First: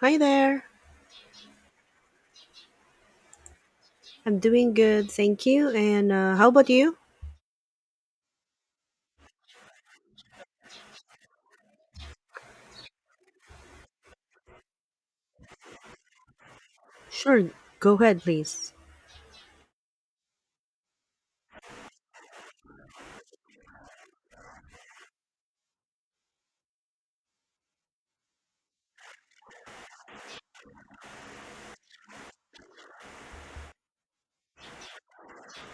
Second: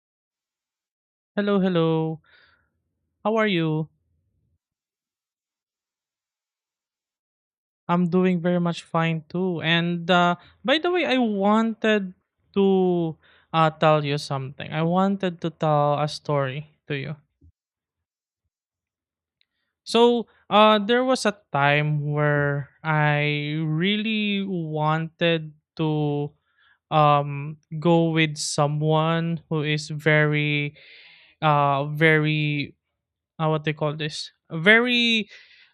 Hi there. Hello, hello. How are you? I'm doing good, thank you. And how about you? I'm doing very much fine too. And by the way, I wanted to tell you something. I wanted to tell a story to you. Sure, go ahead, please. So, there was a time where I really wanted to go with someone who is very very, what they call this, very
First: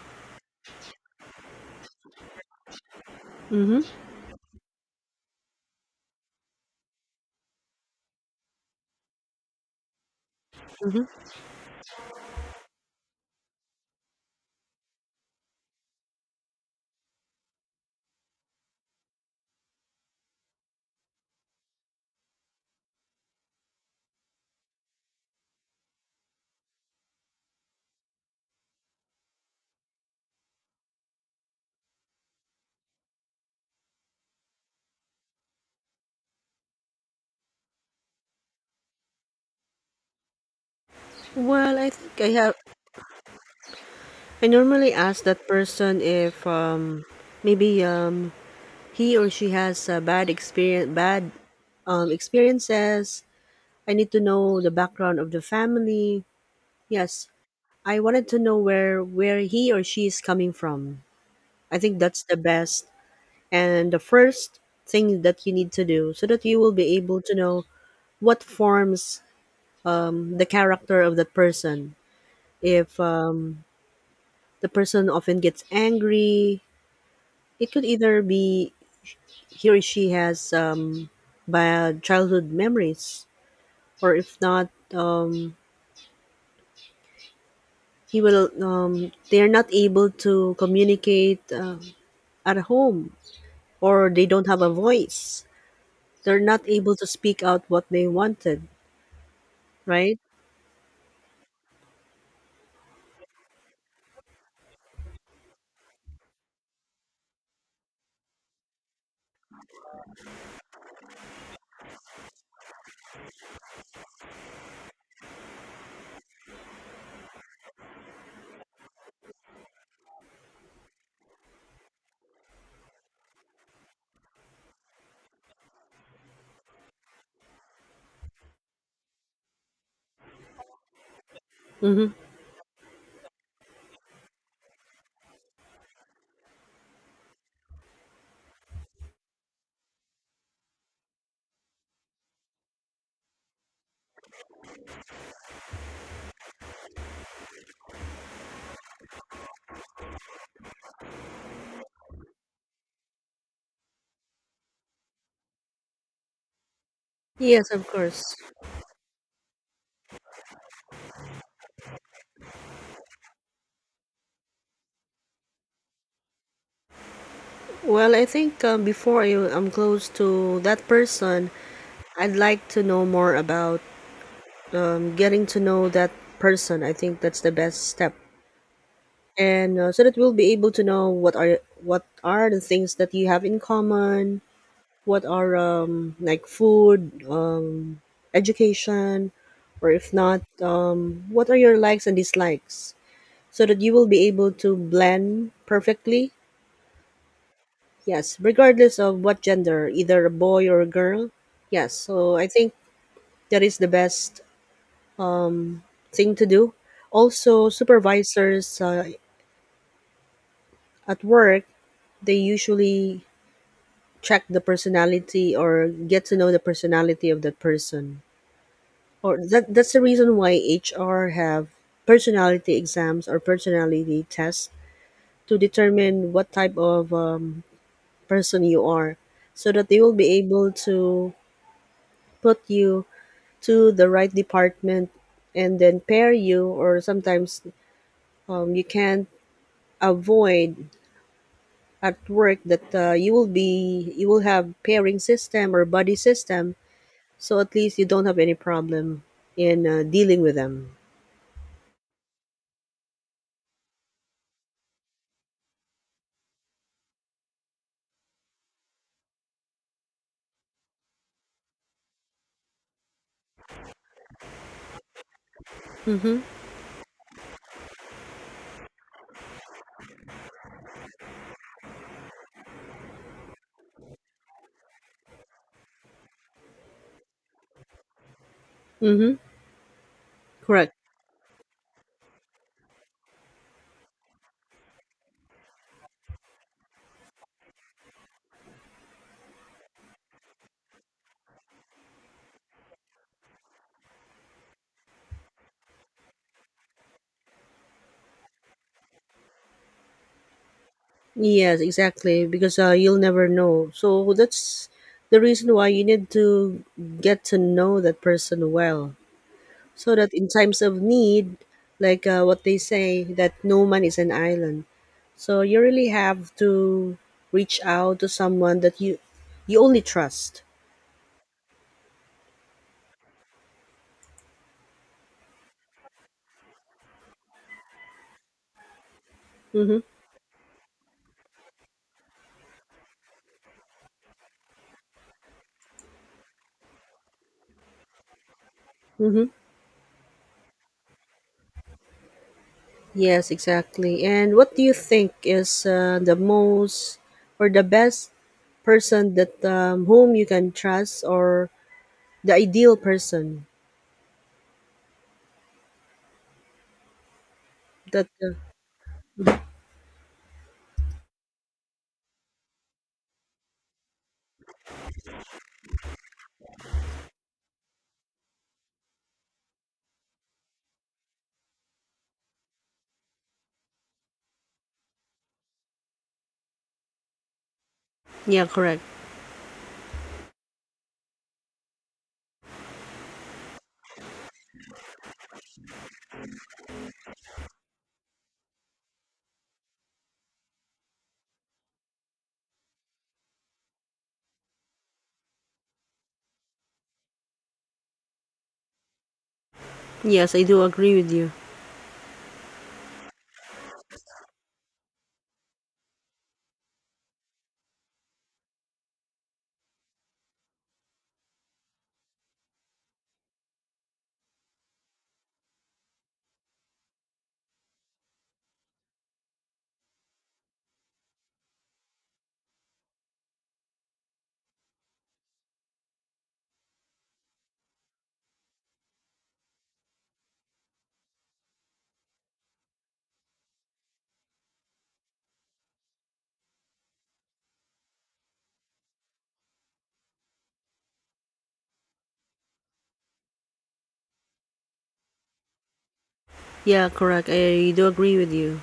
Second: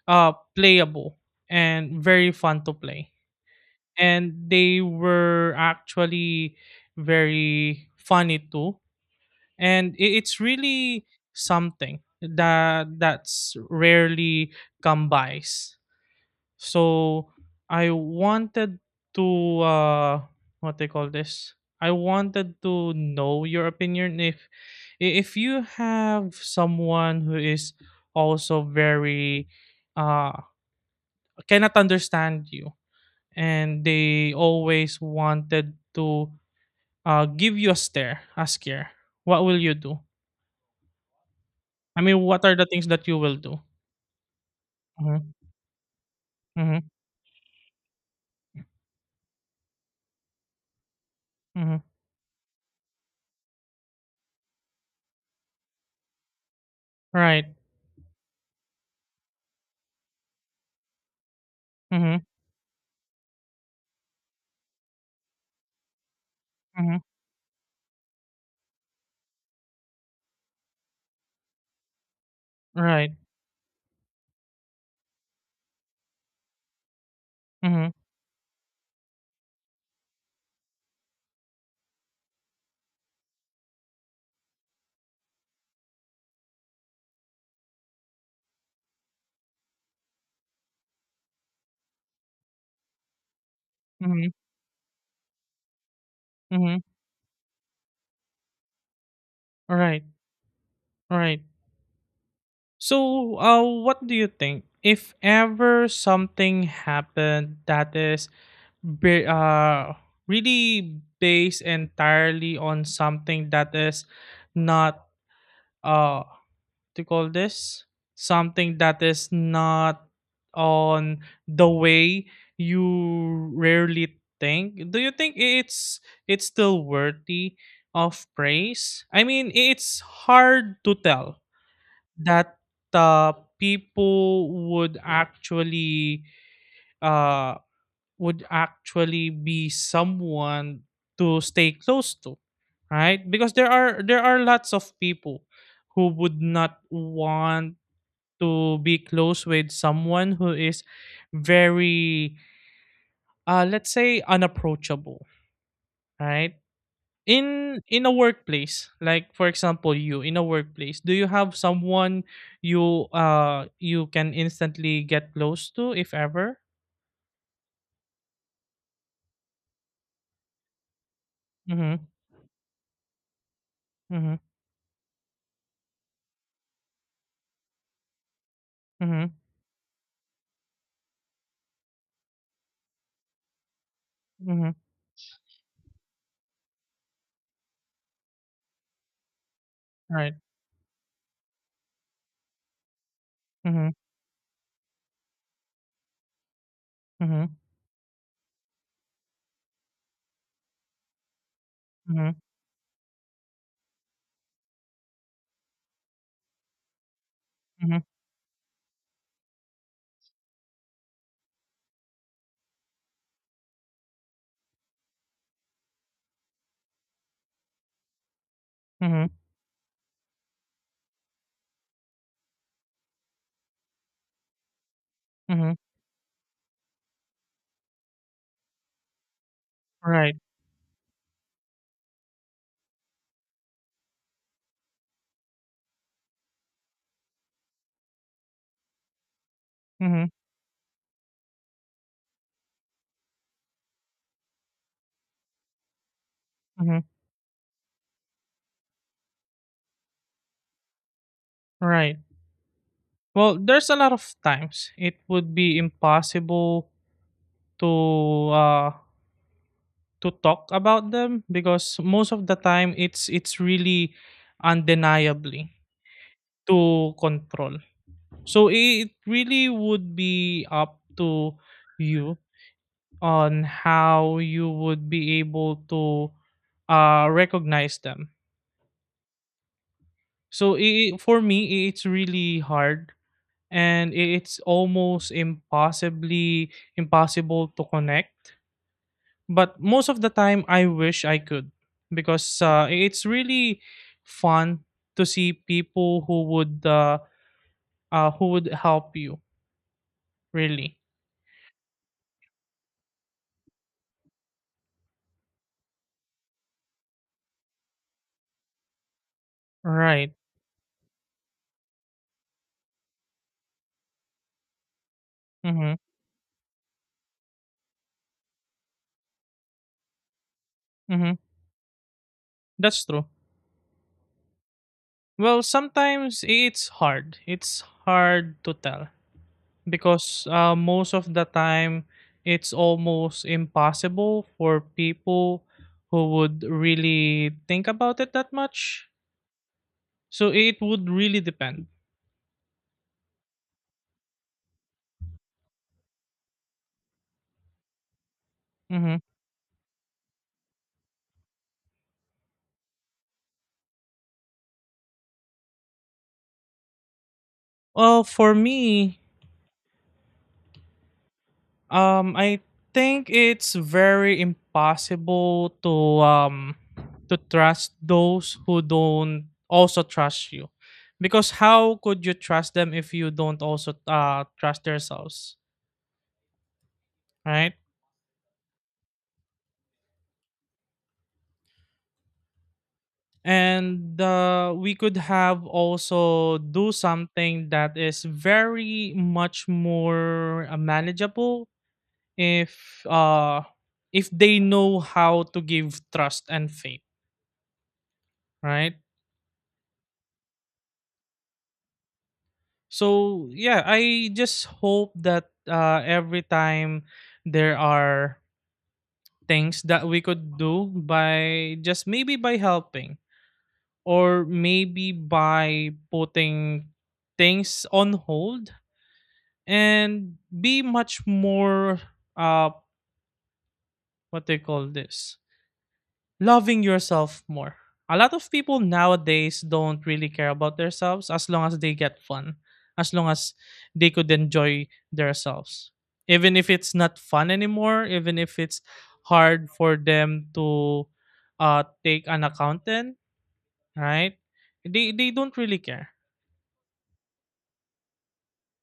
playable and very fun to play, Mm-hmm. and they were actually very funny too. And it's really Mm-hmm. something that's rarely come bys. So I wanted to what they call this, I wanted to know your opinion if if you have someone who is also very, uh cannot understand you, and they always wanted to give you a stare, a scare. What will you do? Well, I I think mean, I what have. are the things that you will do? I normally ask Mm-hmm. that person if Mm-hmm. Maybe he or she has a bad experience, bad Mm-hmm. Experiences. I need to know the background of the family. Yes, Right. I wanted to know where he or she is coming from. I think Mm-hmm. that's the best and the first thing that you need to do, so that you will Mm-hmm. be able to know what forms the character of that person. If Right. The person often gets angry, it could Mm-hmm. either be he or she has bad childhood memories, or if not, he will. They are not able to communicate at home, or they Mm-hmm. don't have a voice. They're not Mm-hmm. able to speak out what they wanted, Right. right? Right. So, what do you think? If ever something happened that is, ba- uh, really based entirely on something that is not, uh, to call this, something that is not on the way you rarely think, do you think it's still worthy of praise? I mean, it's hard to tell Mm-hmm. that uh, people uh would actually be someone to stay close to, right? Because there are lots of people who would not want to be close with someone who is very, let's say, unapproachable, right? Yes, in of in a course. workplace, like for example, you, in a workplace, do you have someone you you can instantly get close to if ever? Well, I think before I, am close to that person, Mhm. I'd like to know more about Mhm. Getting to know that person. I think that's the best step, Mhm. and so that we'll be able to know what are the things that you have in common, Mhm. what are like food, education, or if Right. not, what are your likes and dislikes, so that Mhm. you will be able to blend perfectly. Mhm. Yes, regardless of what gender, either a boy or a girl. Yes, so Mhm. I think that is the best thing to do. Also, Mhm. supervisors at work, they usually check the personality or get to know the personality of that person. Mhm. Or that's the reason why HR have personality exams or personality tests to Mhm. determine what type of person you are, so that they will be Right. able to put you to the right department and then pair you. Or sometimes you can't Mhm. avoid at work that you will have pairing system or buddy system, Mhm. so at least you don't have any problem in dealing with them. Right. Well, there's a lot of times it would be impossible to uh to talk about them, because most of the time it's really undeniably Mm-hmm. to control. So it really would be up to you on how you would be able to recognize them. Mm-hmm. So i Correct. i- for me, it's really hard, and it's almost impossibly impossible to connect. But most of the time I wish I could, because it's really fun to see people who would help you really, Yes, exactly, because you'll never know, so that's the reason why you need to get to know that person well, so right? that in times of need, like what they say, that no man is an island. So you Mhm. really have to reach out to someone that you only trust. Mhm. That's true. Well, sometimes it's hard, it's hard to tell, Mm-hmm. because most of the time it's almost impossible for people who would really think about it that much. Mm-hmm. So it would really depend. Yes, exactly. And what do you think is the most or the best Mm-hmm. person that whom you can trust, or the ideal person Well, that for me, I think it's very impossible um to trust those who don't also trust you, because how could you trust them if you don't also trust yourselves, right? yeah, correct. And we could have also do something that is very much more manageable if if they know how to give trust and faith, right? Yes, I do agree with you. So yeah, I just hope that every time there are things that we could do by just maybe by helping, or maybe by putting things on hold, and be much more, uh what they call this, loving yourself more. A lot of people nowadays don't really care about themselves as long as they get fun, as long as they could enjoy themselves. Even if it's not fun anymore, even if it's hard for them to, take an accountant, right? They don't really care. Yeah, correct. I do agree with you.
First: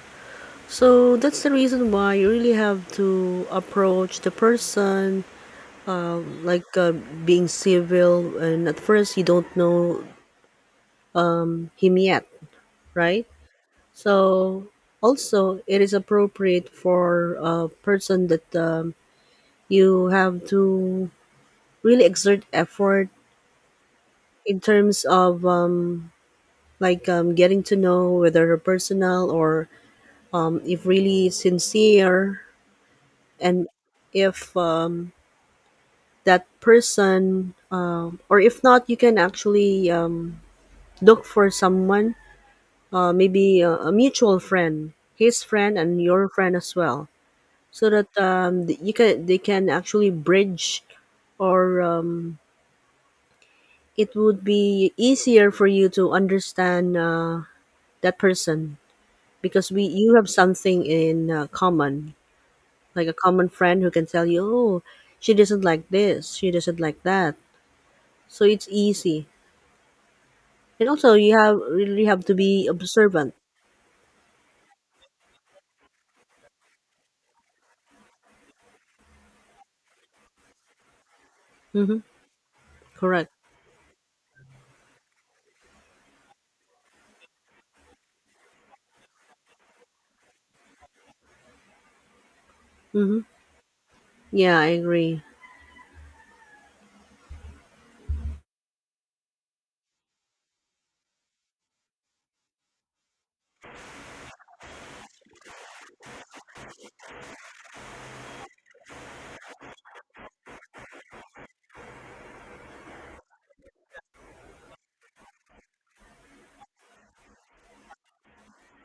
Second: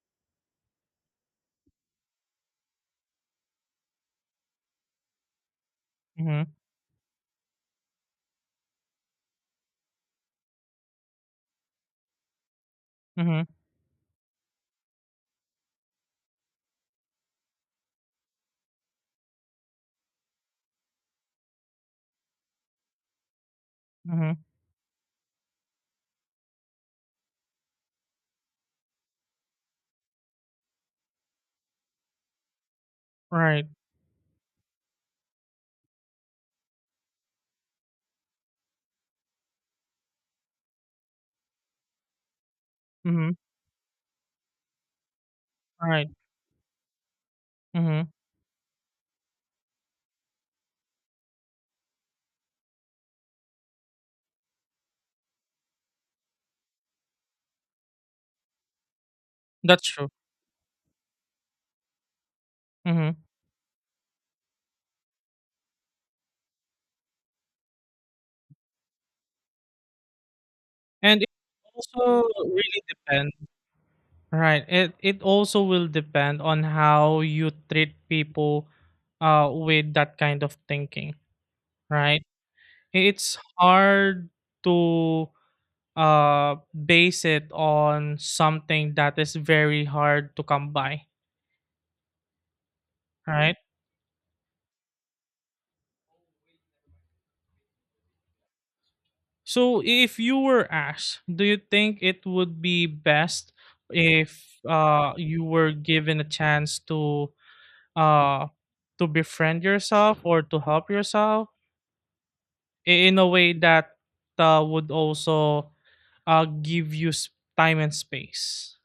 So that's the reason why you really have to approach the person Mm-hmm. like being civil, and at first you don't know him yet, right? Mm-hmm. So also it is appropriate for a person that you have to really exert effort Mm-hmm. in terms of like getting to know whether personal or if really sincere, and Right. if that person or if not, you can actually look for someone Mm-hmm. maybe a mutual friend, his friend and Right. your friend as well, so that Mm-hmm. You can they can actually bridge, or it would be easier for you to understand that person because we That's true. you have something in common, like a Mm-hmm. common friend who can tell you, oh, she doesn't like this, she doesn't like that, so it's easy. And also, And it you have really have also to be really depends. observant. Right. It also will depend on how you treat people with that kind of thinking, Mm-hmm. right? Correct. It's hard to base it on something that is very hard to come by, Mm-hmm. right? Yeah, I agree. So if you were asked, do you think it would be best if you were given a chance uh to befriend yourself or to help yourself? In a way that would also give you time and space.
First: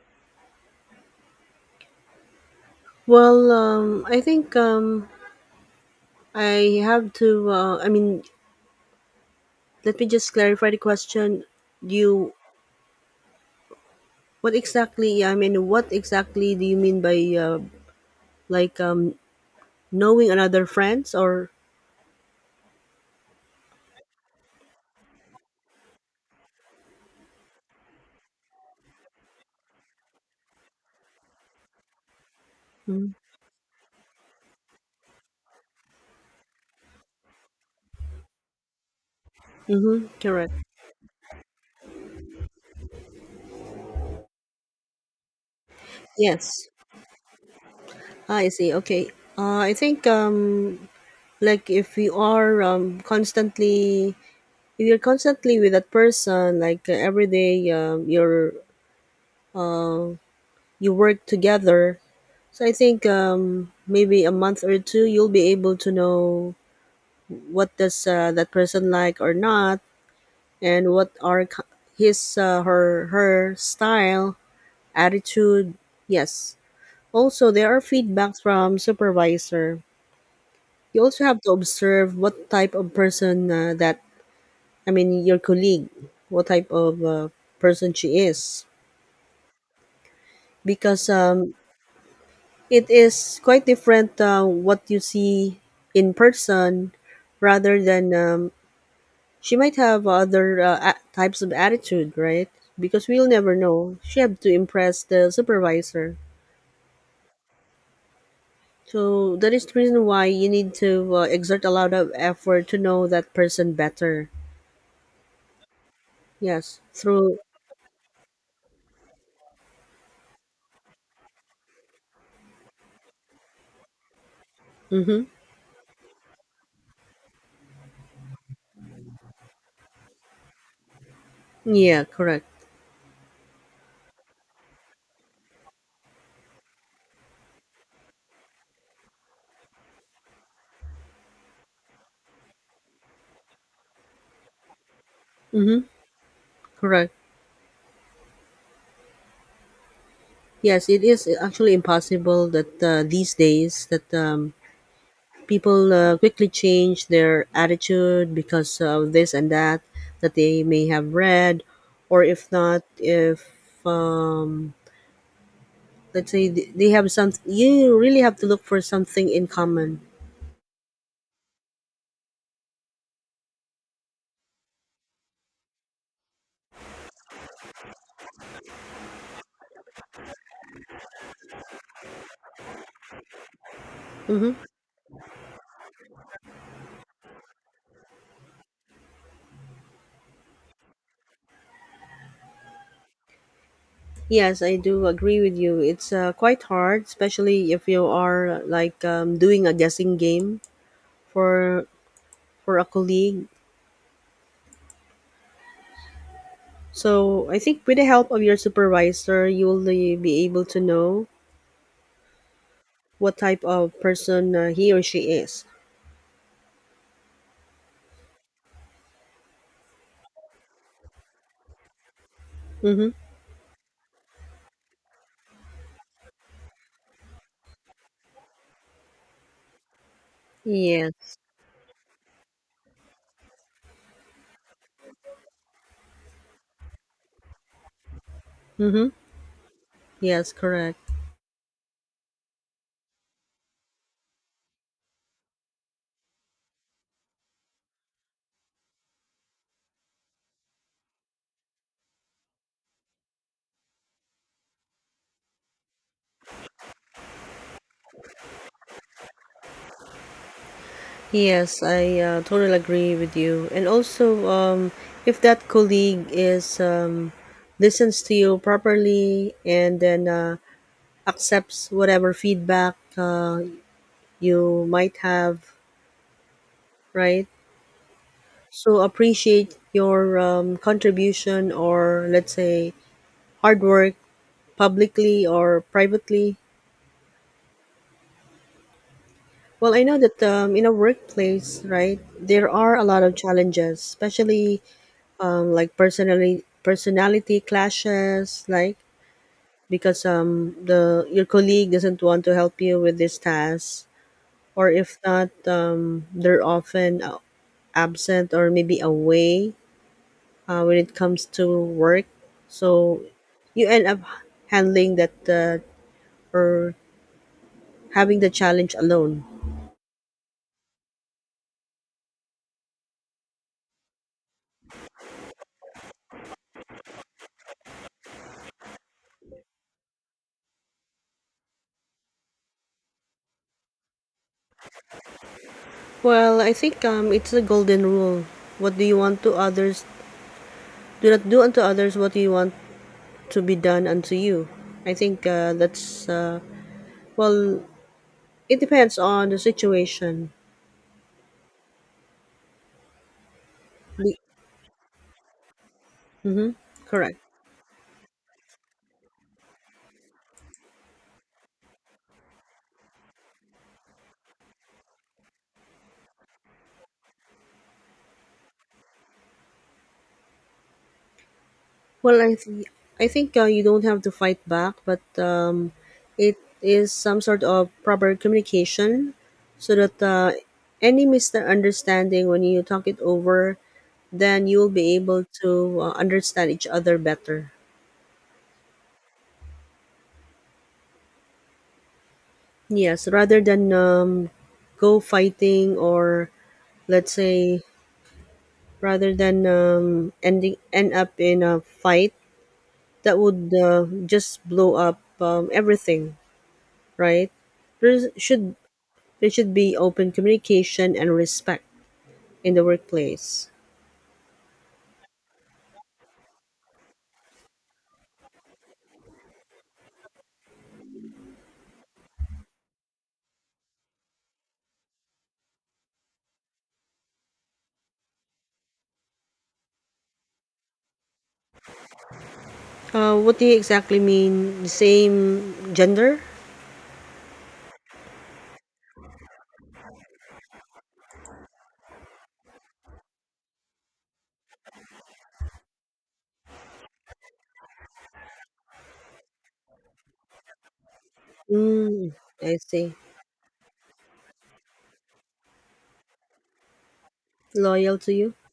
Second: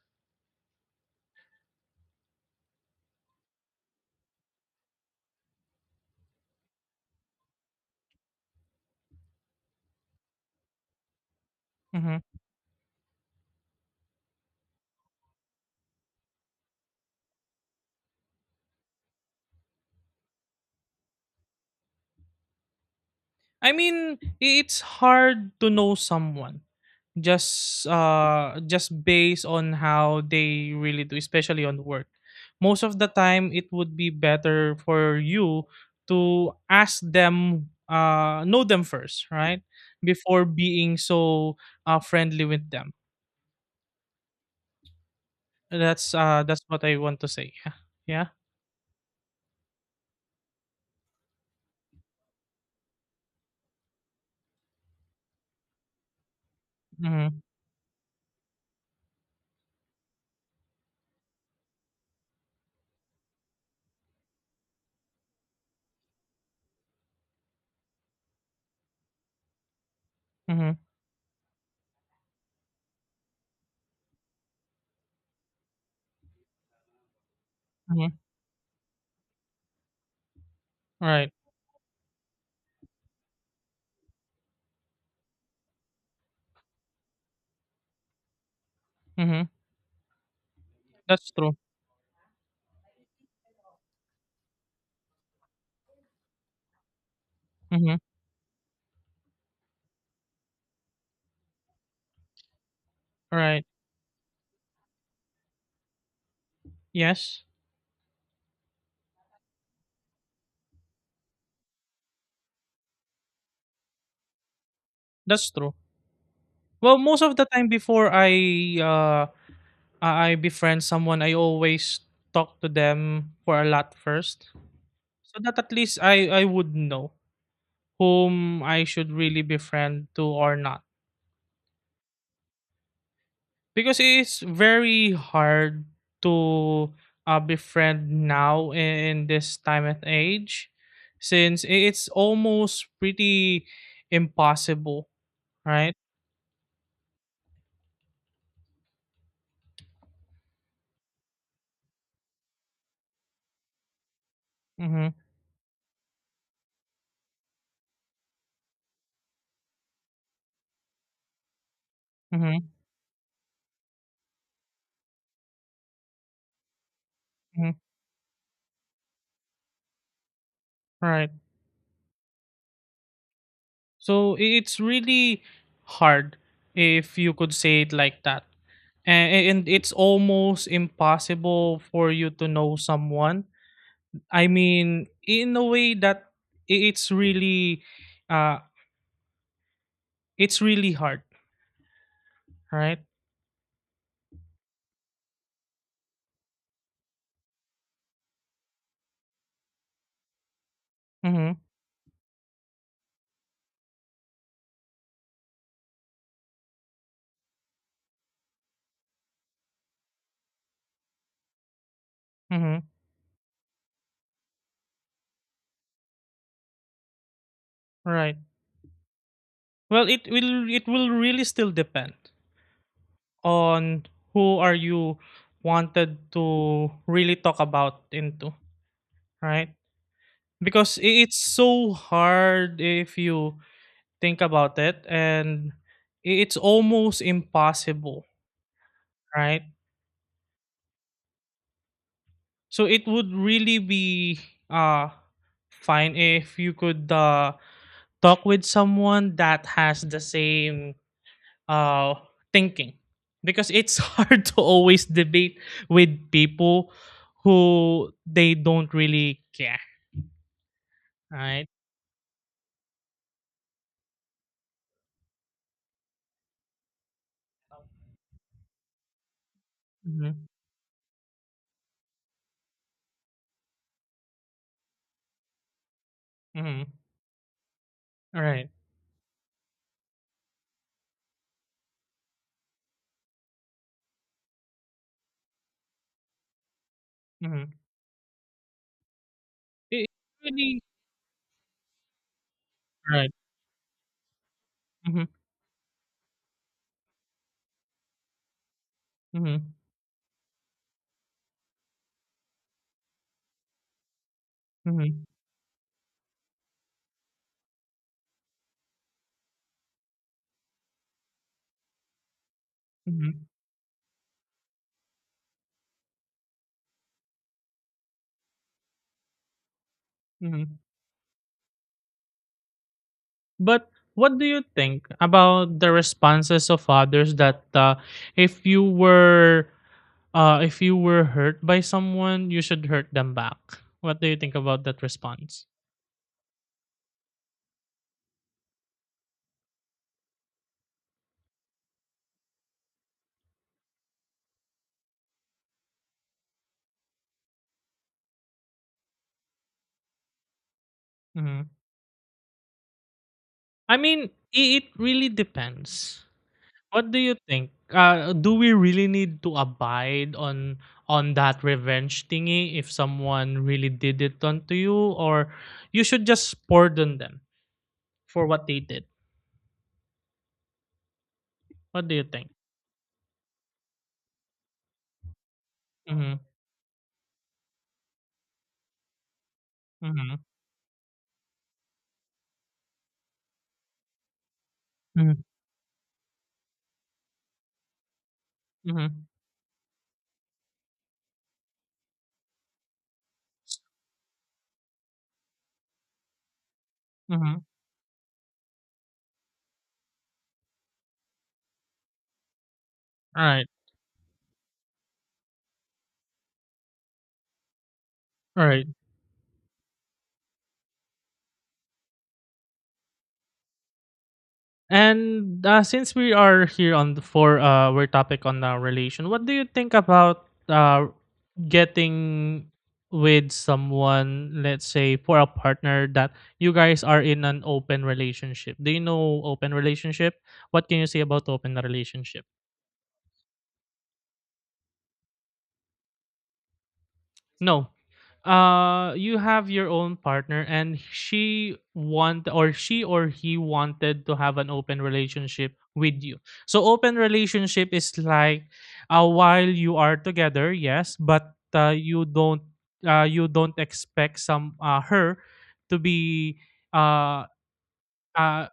Well, I think I have to. I mean, let me just clarify the question. Hmm. You, what exactly? Yeah, I mean, what exactly do you mean by like knowing another friends, or? I mean, it's hard to know someone just based on how they really do, especially on work. Most of the time it would be better for you to ask them, know them first, right? Mm-hmm. Before Correct. being so friendly with them. That's that's Yes. what I want to say. Yeah. Yeah. Ah, I see. Okay. I think like if we are constantly you're constantly with that person, like every Mm-hmm. day you work together. So I think maybe a month or two you'll be able to know what does that person like or not, Mm-hmm. and what are his her style, attitude. Yes. Also there are Mm-hmm. feedbacks from supervisor. You also Right. have to observe what type of person that, I mean, your colleague, what type of person she is, Mm-hmm. because That's true. it is quite different what you see in person rather Mm-hmm. than she might have other types of attitude, right? Because we'll never Right. know, she have to impress the supervisor. Yes. So that is the reason why you need to exert a lot of effort to know that person better. That's true. Yes, Well, most of through. the time before uh I befriend someone, I always talk to them for a lot first. Mm-hmm. So that at least I would know whom I should really befriend to or not. Yeah, correct. Because it's very hard to befriend now in this time and age, since it's almost pretty impossible, Mm-hmm. right? Correct. Yes, it is actually impossible that these days that Mm-hmm. people quickly change their attitude because of this and that that they may have read, or if Mm-hmm. not, if um, let's say they have some, Mm-hmm. you really have to look for something in common. Right. So it's really hard if you could say it like that. And it's almost impossible for you to know someone. I Hmm. mean, in a way that it's really uh it's really hard, right? Yes, I do agree with you. It's quite hard, especially if you are like doing a guessing game Mhm. for a colleague. So I think with the help of your supervisor you will be able to know Mhm. what type of person he or she is. Right. Well, it will really still depend Mm-hmm. on who are you wanted to really talk about into, right? Because i- Yes. it's so hard if you think about it, and it's almost impossible, Mm-hmm. right? Yes, correct. So it would really be uh fine if you could talk with someone that has the same uh thinking, because it's hard to always debate with people who they don't really care, right? Yes, I totally agree with you. And also, if that colleague is listens to you properly, and then Mm-hmm. Accepts whatever feedback you might have, Mm-hmm. right? All right. So appreciate your contribution, or let's say, hard work, publicly or privately. Mm-hmm. Well, it, I it know that really, in a workplace, right, there are a lot right? of challenges, especially Mm-hmm. Like personally personality clashes, like Mm-hmm. because the your colleague doesn't want to help you with this task, or if Mm-hmm. not, they're often absent or maybe away when it comes to work. So Mm-hmm. you end up handling that, or having the challenge alone. Mm-hmm. But what do you think about the responses of others, that if you were if you were hurt by someone, you should hurt them back? What do you think about that response? Well, I think it's the golden rule. What do you want to others? Do not do unto others what you want to be done unto you. I think that's well. It depends on the situation. Hmm. I mean, The, it really depends. What do Correct. you think? Do we really need to abide on that revenge thingy if someone really did it onto you, or you should just pardon them for what they did? What do you Well, think? I I think you don't have to fight back, but Mm-hmm. it is some sort of proper communication, so that Mm-hmm. Any misunderstanding, when you talk it over, then you will be Mm-hmm. able to understand each other better. Mm-hmm. Yes, rather than go fighting, or let's Mm-hmm. say, rather than end up in a fight that All right. would just blow up everything, right? There All should right. there should be open communication and respect in the workplace. And since we are here on the, for our topic on relation, what do you think about getting with someone, let's say, for a partner, that you guys are in an open relationship? Do you know open relationship? What can you say about open relationship? What do you exactly mean? Same gender? No. You have your own partner, and she want, or she or he wanted to have an open relationship with you. So open relationship is like, while you are together, yes, but you Mm, don't, I see. You don't expect some, her to be uh Loyal to you? uh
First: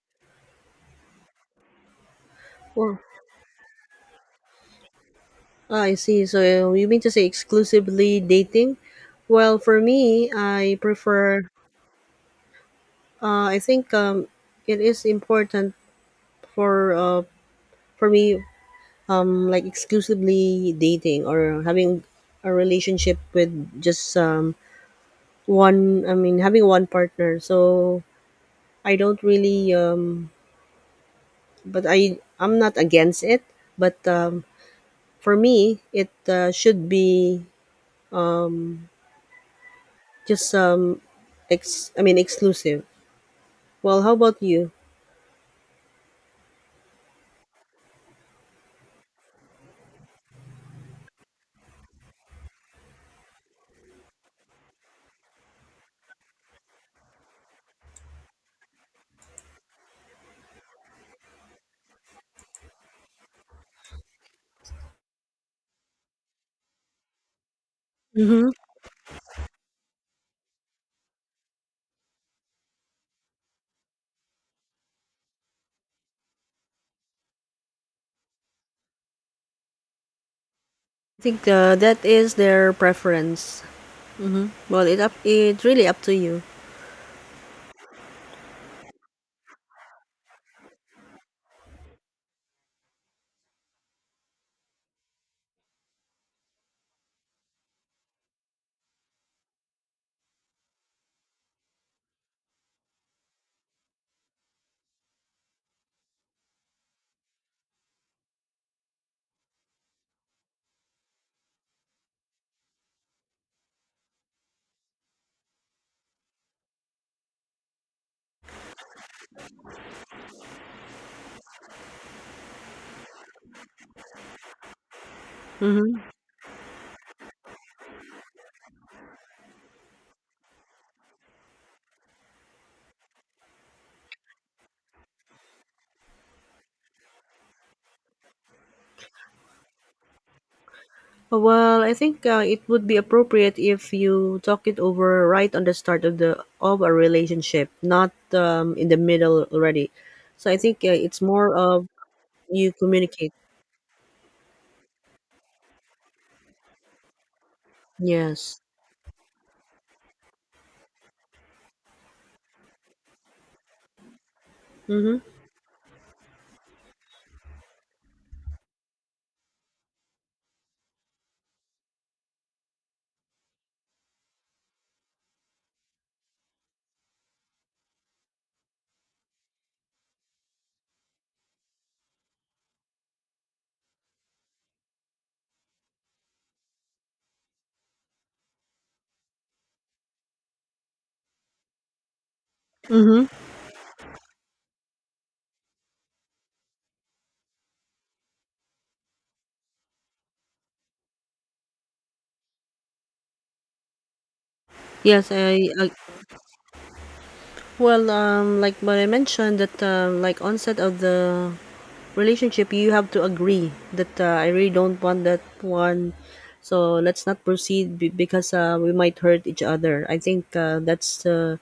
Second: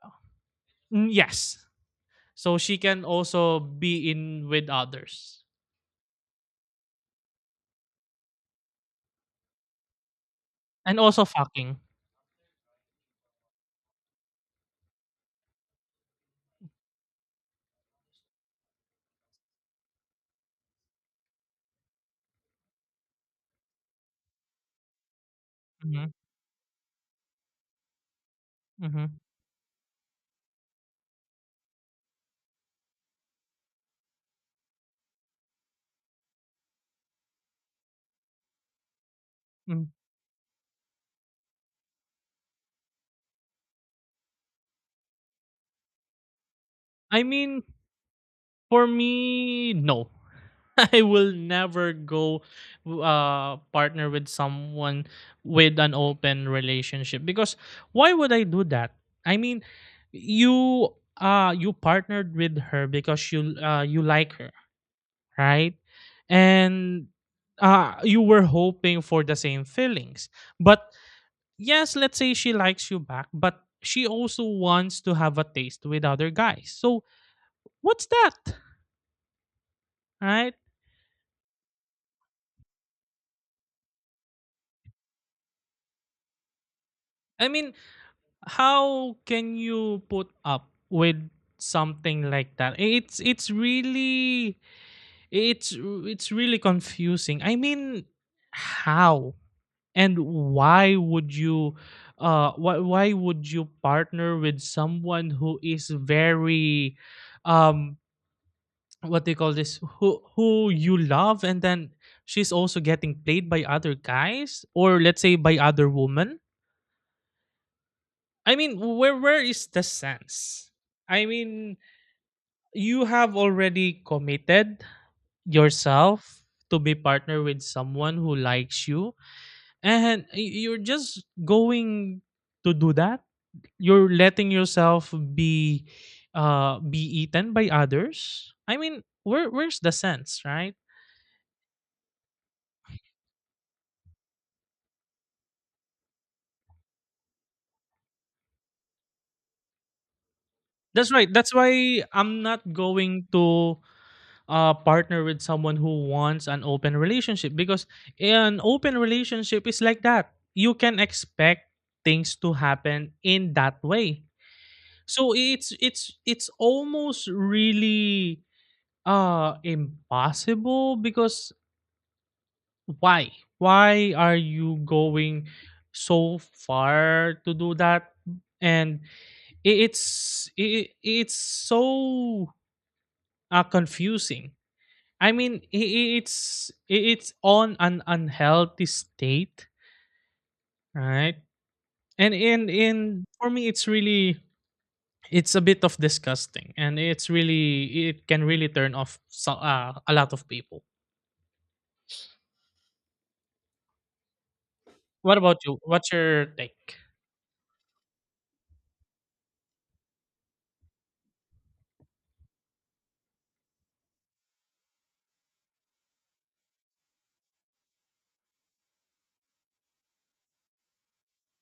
yes. So she Wow. can also be in with others. Ah, I see. So you mean to say exclusively dating? Well, for me, I And also prefer. fucking. I think it is important for for me like exclusively dating, or having a relationship with just one. Mhm. I mean, having one partner. So I Mhm. don't really. But I'm not against it. But for me, it should be Hmm. just ex. I mean, exclusive. Well, how about you? I mean. For me, no. I will never go partner with someone with an open relationship, because why would I do that? I mean, you you partnered with her because you you like her, right? And you were Mm-hmm. hoping for the same feelings. But yes, let's say she likes you back, but she also wants to have a taste with other guys. So what's that? Right? I think that is their preference. Mm-hmm. Well, it's really up to you. I mean, how can you put up with something like that? It's really it's it's really confusing. I mean, how and why would you, why would you partner with someone who is very, um what they call this, who you love, and then she's also getting played by other guys, or let's say by other women? I mean, where is the sense? I mean, you have already committed Mm-hmm. yourself to be partner with someone who likes you, and you're just going to do that. You're letting yourself be eaten by others. I mean, where's the sense, right? Well, I think it would be appropriate if you talk it over right on the start of the of a relationship, not in the middle already. So I think That's it's right. more That's of, why I'm not you going communicate. to partner with someone who wants an open relationship, because Yes. an open relationship is like that. You can expect things to happen in that way. Mm-hmm. So it's almost really impossible, because why? Why are you going so far to do that? And it's so confusing. I mean, it's on an unhealthy state, right? And in Mm-hmm. for me, it's really it's a bit of disgusting, and it's really it can really turn off, a lot of people. Yes, What about I, you? I What's your take? well, like what I mentioned, that like onset of the relationship, you have to agree that I really don't want that one, so let's not proceed, because we might hurt each other. I think that's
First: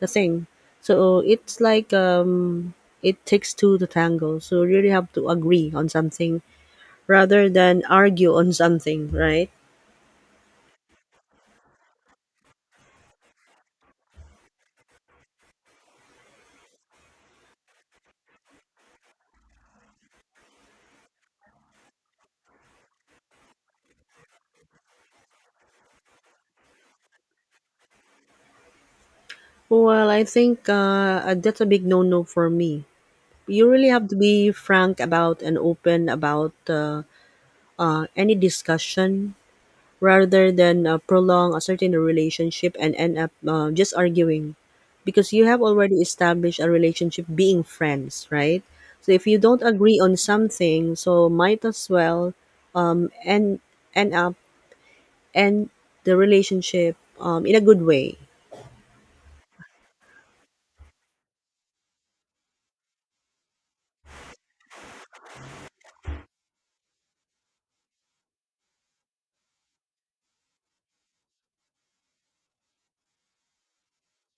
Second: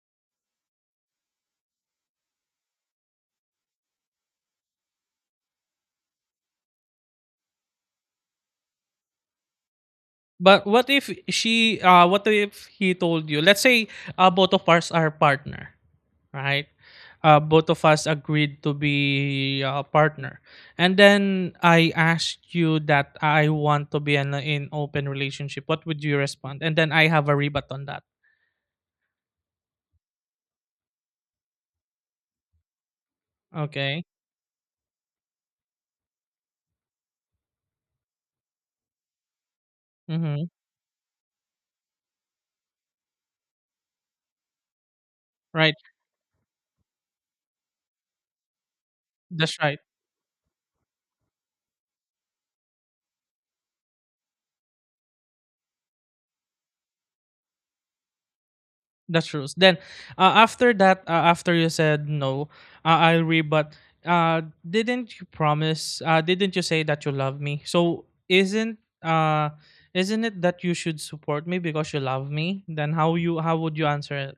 the thing. So it's like, it takes two to tango, so you really have to agree on something rather than argue on something, right? But what if she, what if he told you? Let's say, both of us are partner, right? Both of us agreed to be a partner. And then I asked you that I want to be in an in open relationship. What would you respond? And then I have a rebut on that. Well, I think that's a big no-no for me. You really Okay. have to be frank about and open about any discussion, Mm-hmm. rather than prolong a certain relationship and end up just arguing, because you have Right. already established a relationship being friends, right? So if you That's don't right. agree on something, so might as well end end up end the relationship in a good way. That's true. Then after that, after you said no, I agree. But uh, didn't you promise? Didn't you say that you love me? So isn't, isn't it that you should support me because you love me? Then how you how would you answer it?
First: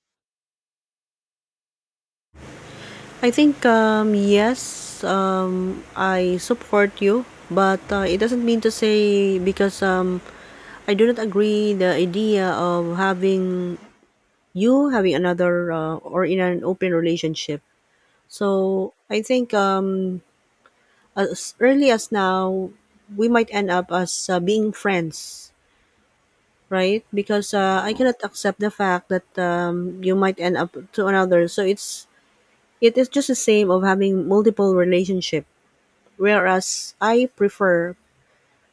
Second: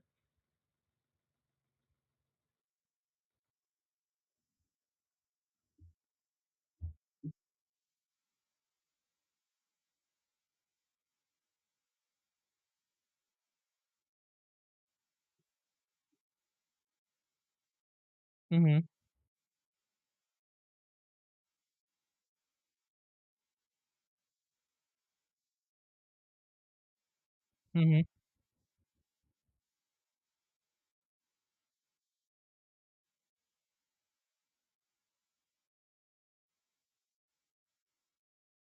I think yes, I support you, but it doesn't mean to say because I do not agree the idea of having you having another or in an open relationship. Mm-hmm. So I think as early as now, we might end up as being friends, right? Because I Mm-hmm. cannot accept the fact that you might end up to another. So it is just the same of having multiple relationship. Whereas I prefer,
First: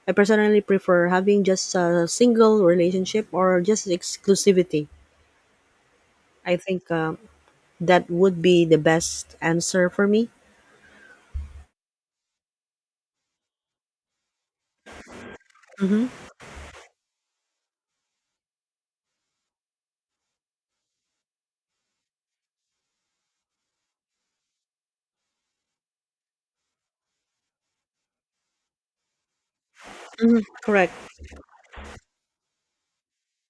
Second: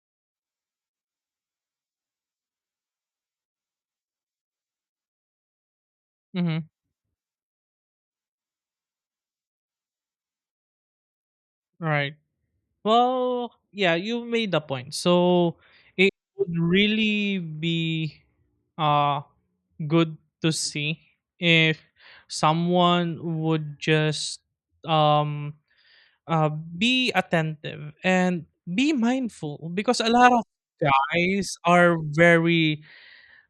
I personally prefer having just a single relationship, or just exclusivity. I Mm-hmm. think that would be the best answer for me. Right. Well, yeah, you made the point. So Mhm. it would really be uh good to see if someone would just, um be attentive and be mindful, because a lot Mhm, of correct. guys are very,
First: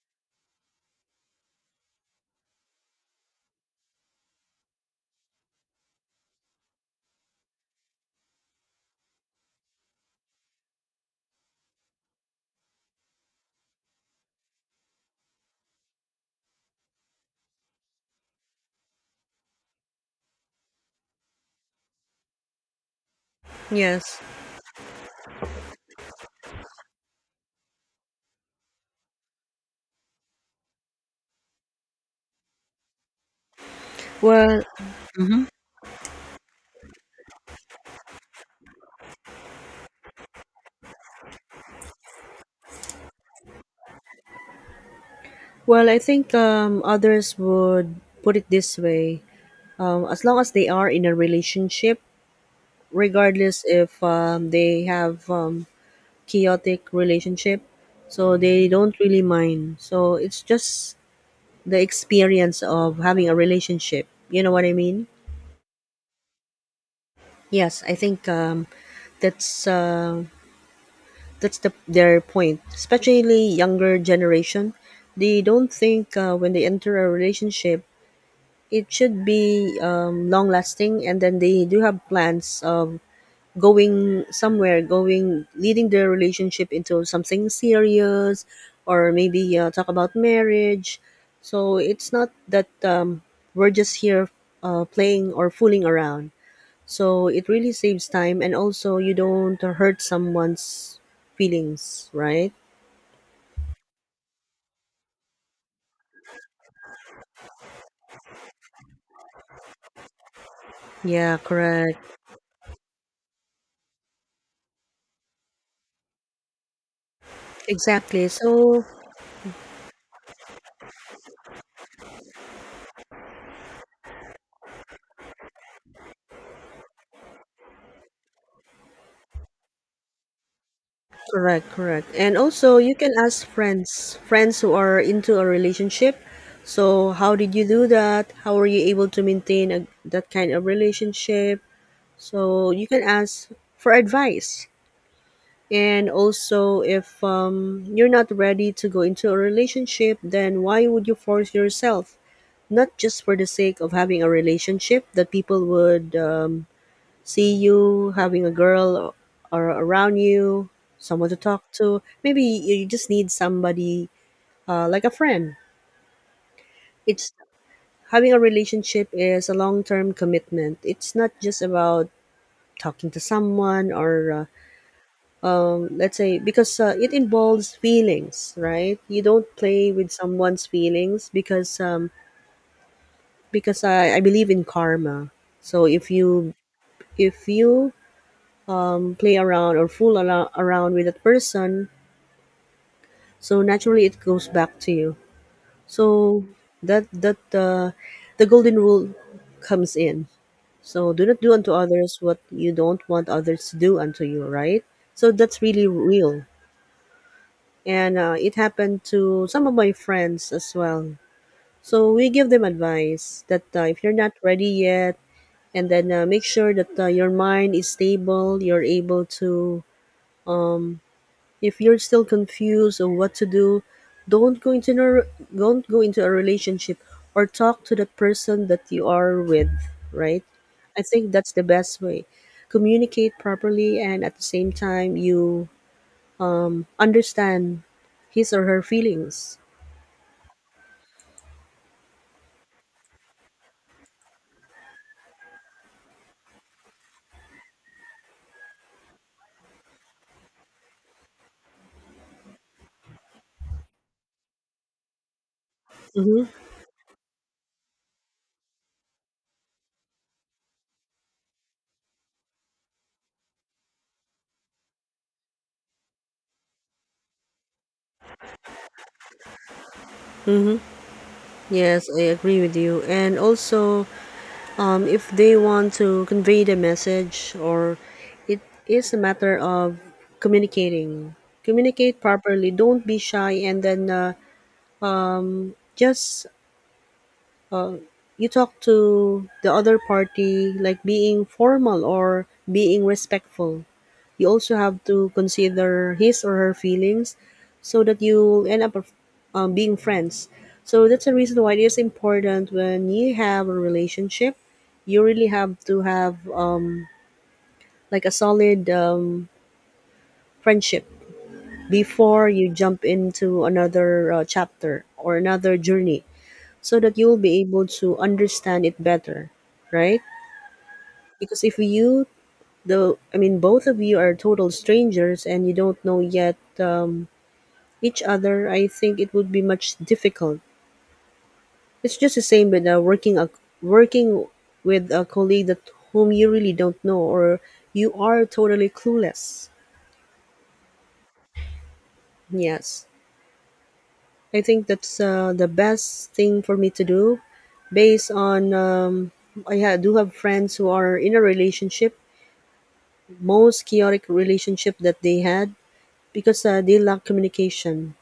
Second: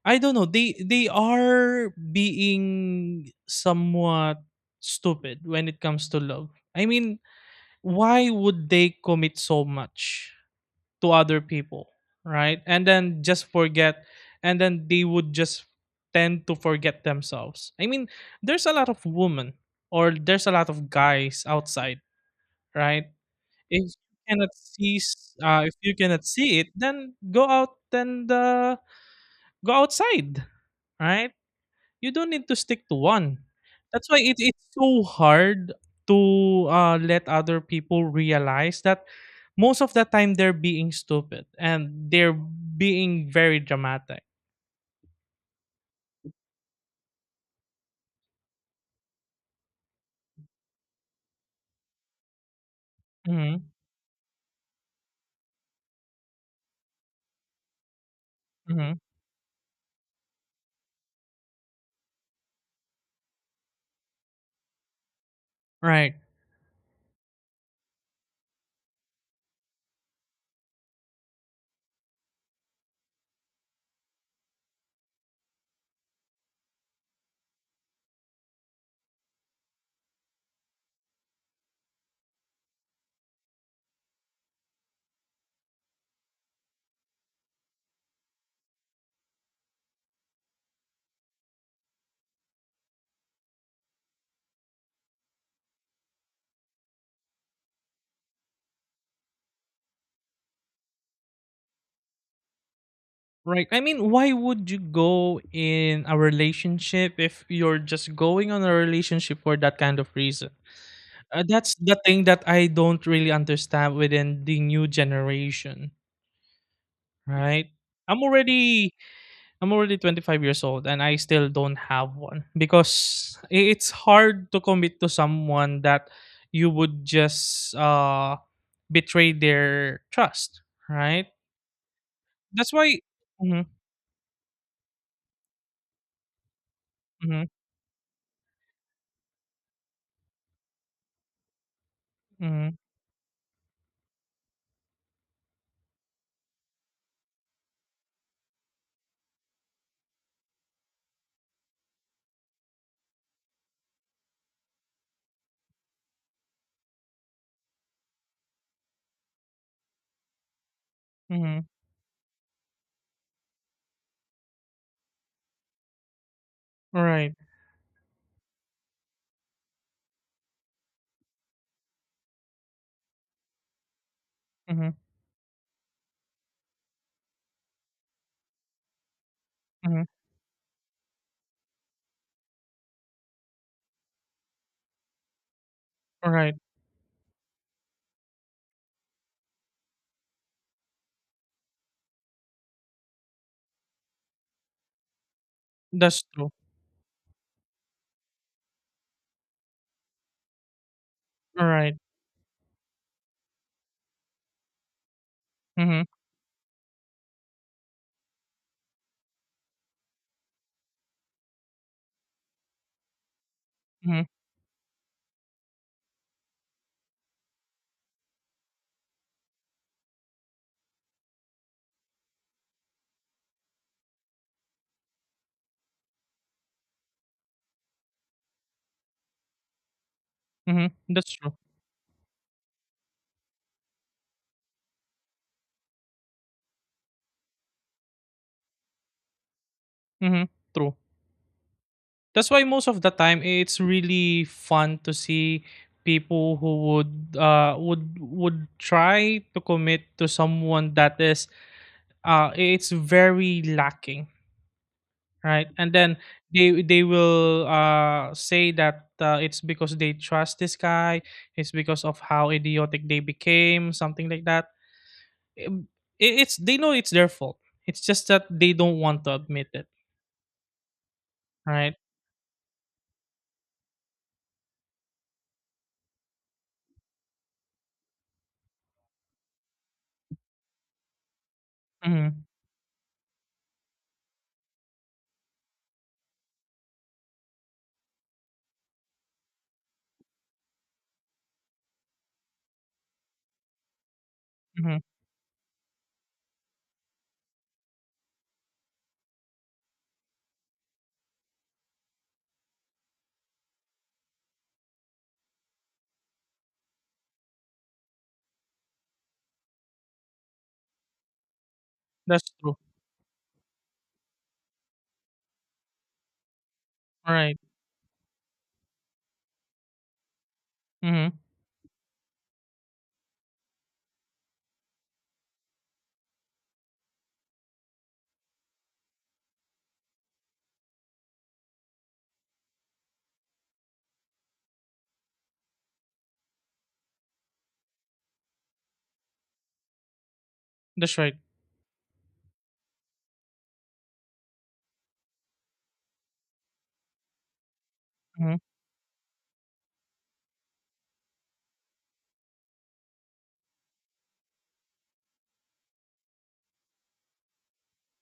I don't know, they are being somewhat stupid when it comes to love. I mean, why would they commit so much to other people, right? And then just forget, and then they would just tend to forget themselves. I mean, there's a lot of women, or there's a lot of guys outside, right? If you Yes. cannot see, if you cannot see it, then go out and go outside, right? You don't need to stick to one. That's why Well, it's so hmm hard to let other people realize that most of the time they're being stupid and they're being very dramatic. well, I think others would put it this way: as long as they are in a relationship, Hmm. regardless if they have chaotic relationship, so they Hmm. don't really mind. So it's just the experience of having a relationship. You know what I mean? Right. Yes, I think that's. Uh, that's the their point, especially younger generation. They don't think when they enter a relationship it should be long lasting, and then they do have plans of going somewhere going leading their relationship into something serious or maybe talk about marriage. So it's not that we're just here playing or fooling around, so it really saves time, and also you don't hurt someone's feelings, right? Right. I mean, why would you go in a relationship if you're just going on a relationship for that kind of reason? Yeah, That's the correct. thing that I don't really understand within the new generation, right? I'm Exactly. So already I'm already 25 years old and I still don't have one, because it's hard to commit to someone that you would just betray their trust, right? correct, correct. And also That's you why. can ask Mm-hmm. friends who are into a relationship. So how did you do that? How are you able to maintain a, that kind of relationship? So Hmm. you can ask for advice. And also, if you're not ready to go into a relationship, then why would you force yourself? Not just for the sake of having a relationship, that people would see you having a girl or around you, someone to Mm-hmm. talk to. Maybe you just need somebody like a friend. Mm-hmm. It's, Right. having a relationship is a long-term commitment. It's not just about talking to someone or let's say, because it involves feelings, right? You don't play Hmm. with someone's feelings, because I believe in karma. So if All you, right. if you play around or fool around with that person, so naturally it goes back to you. That's So true. that the golden rule comes in. So do not do unto Right. others what you don't want others to do unto you, right? So that's really Mm right. real, and it happened to some of my friends as well. So we give them advice that if you're Hmm. not ready yet, and then make sure that your mind is stable, you're able to um, if you're still confused on what to do, don't go into a, don't go into a relationship, or talk to the person that you are with, right? Mm-hmm. I That's think that's true. the best way. Communicate properly, and at the same time you understand his or her feelings. Hmm. True. That's why most of the time it's really fun to see people who would would try to commit to someone that is it's very lacking, right? And then they will say that it's because they trust this guy, it's because of how idiotic they became, something like that. Um, it's they know it's their fault, it's just that they don't want to admit it, right? Yes, I agree with you. And also, if they want to convey the message, or it is a matter of communicating, communicate Mm-hmm. properly. Don't be shy, and then just, you talk to the other party, like being formal or being respectful. You also Mm-hmm. have to consider his or her feelings, so that you end up being friends. So that's the reason why it is important, when you have a relationship you really have to have like a solid friendship before That's you true. jump into another chapter or another journey, so that you All will right. be able to understand it better, right? Mm-hmm. Because if you, the, I mean, both of you are total strangers and you don't know yet each other, I think it would be much difficult. It's just the same with working with a colleague that, whom you really don't know, or you are totally clueless. That's right. Yes, I think that's the best thing for me to do, based Mhm. on do have friends who are in a relationship, most chaotic relationship that they had, because they lack communication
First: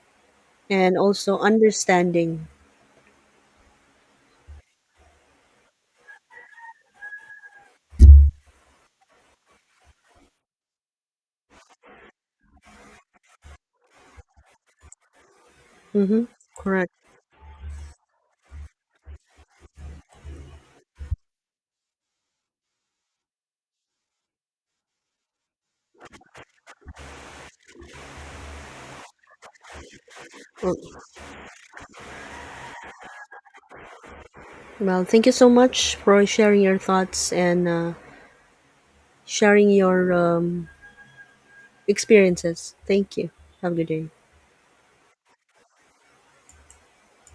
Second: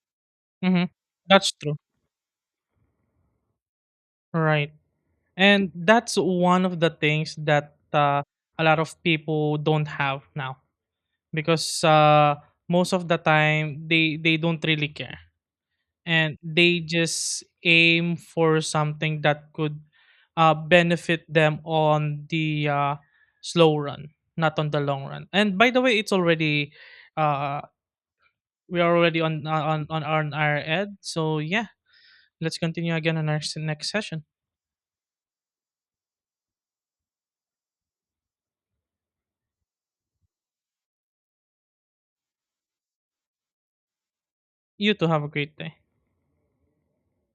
Mhm. and also That's true, understanding. right. And that's one of the things that a lot of people don't have now, because most of the time they don't really care, Mm-hmm. and they Correct. just aim for something that could benefit them on the, slow run, not on the long run. And by the way, it's already, uh, we are already on our Well, ad. So yeah, let's continue again on our next session. well, thank you so much for sharing your thoughts and sharing your experiences. Thank you. Have a good day. You too. Have a great day.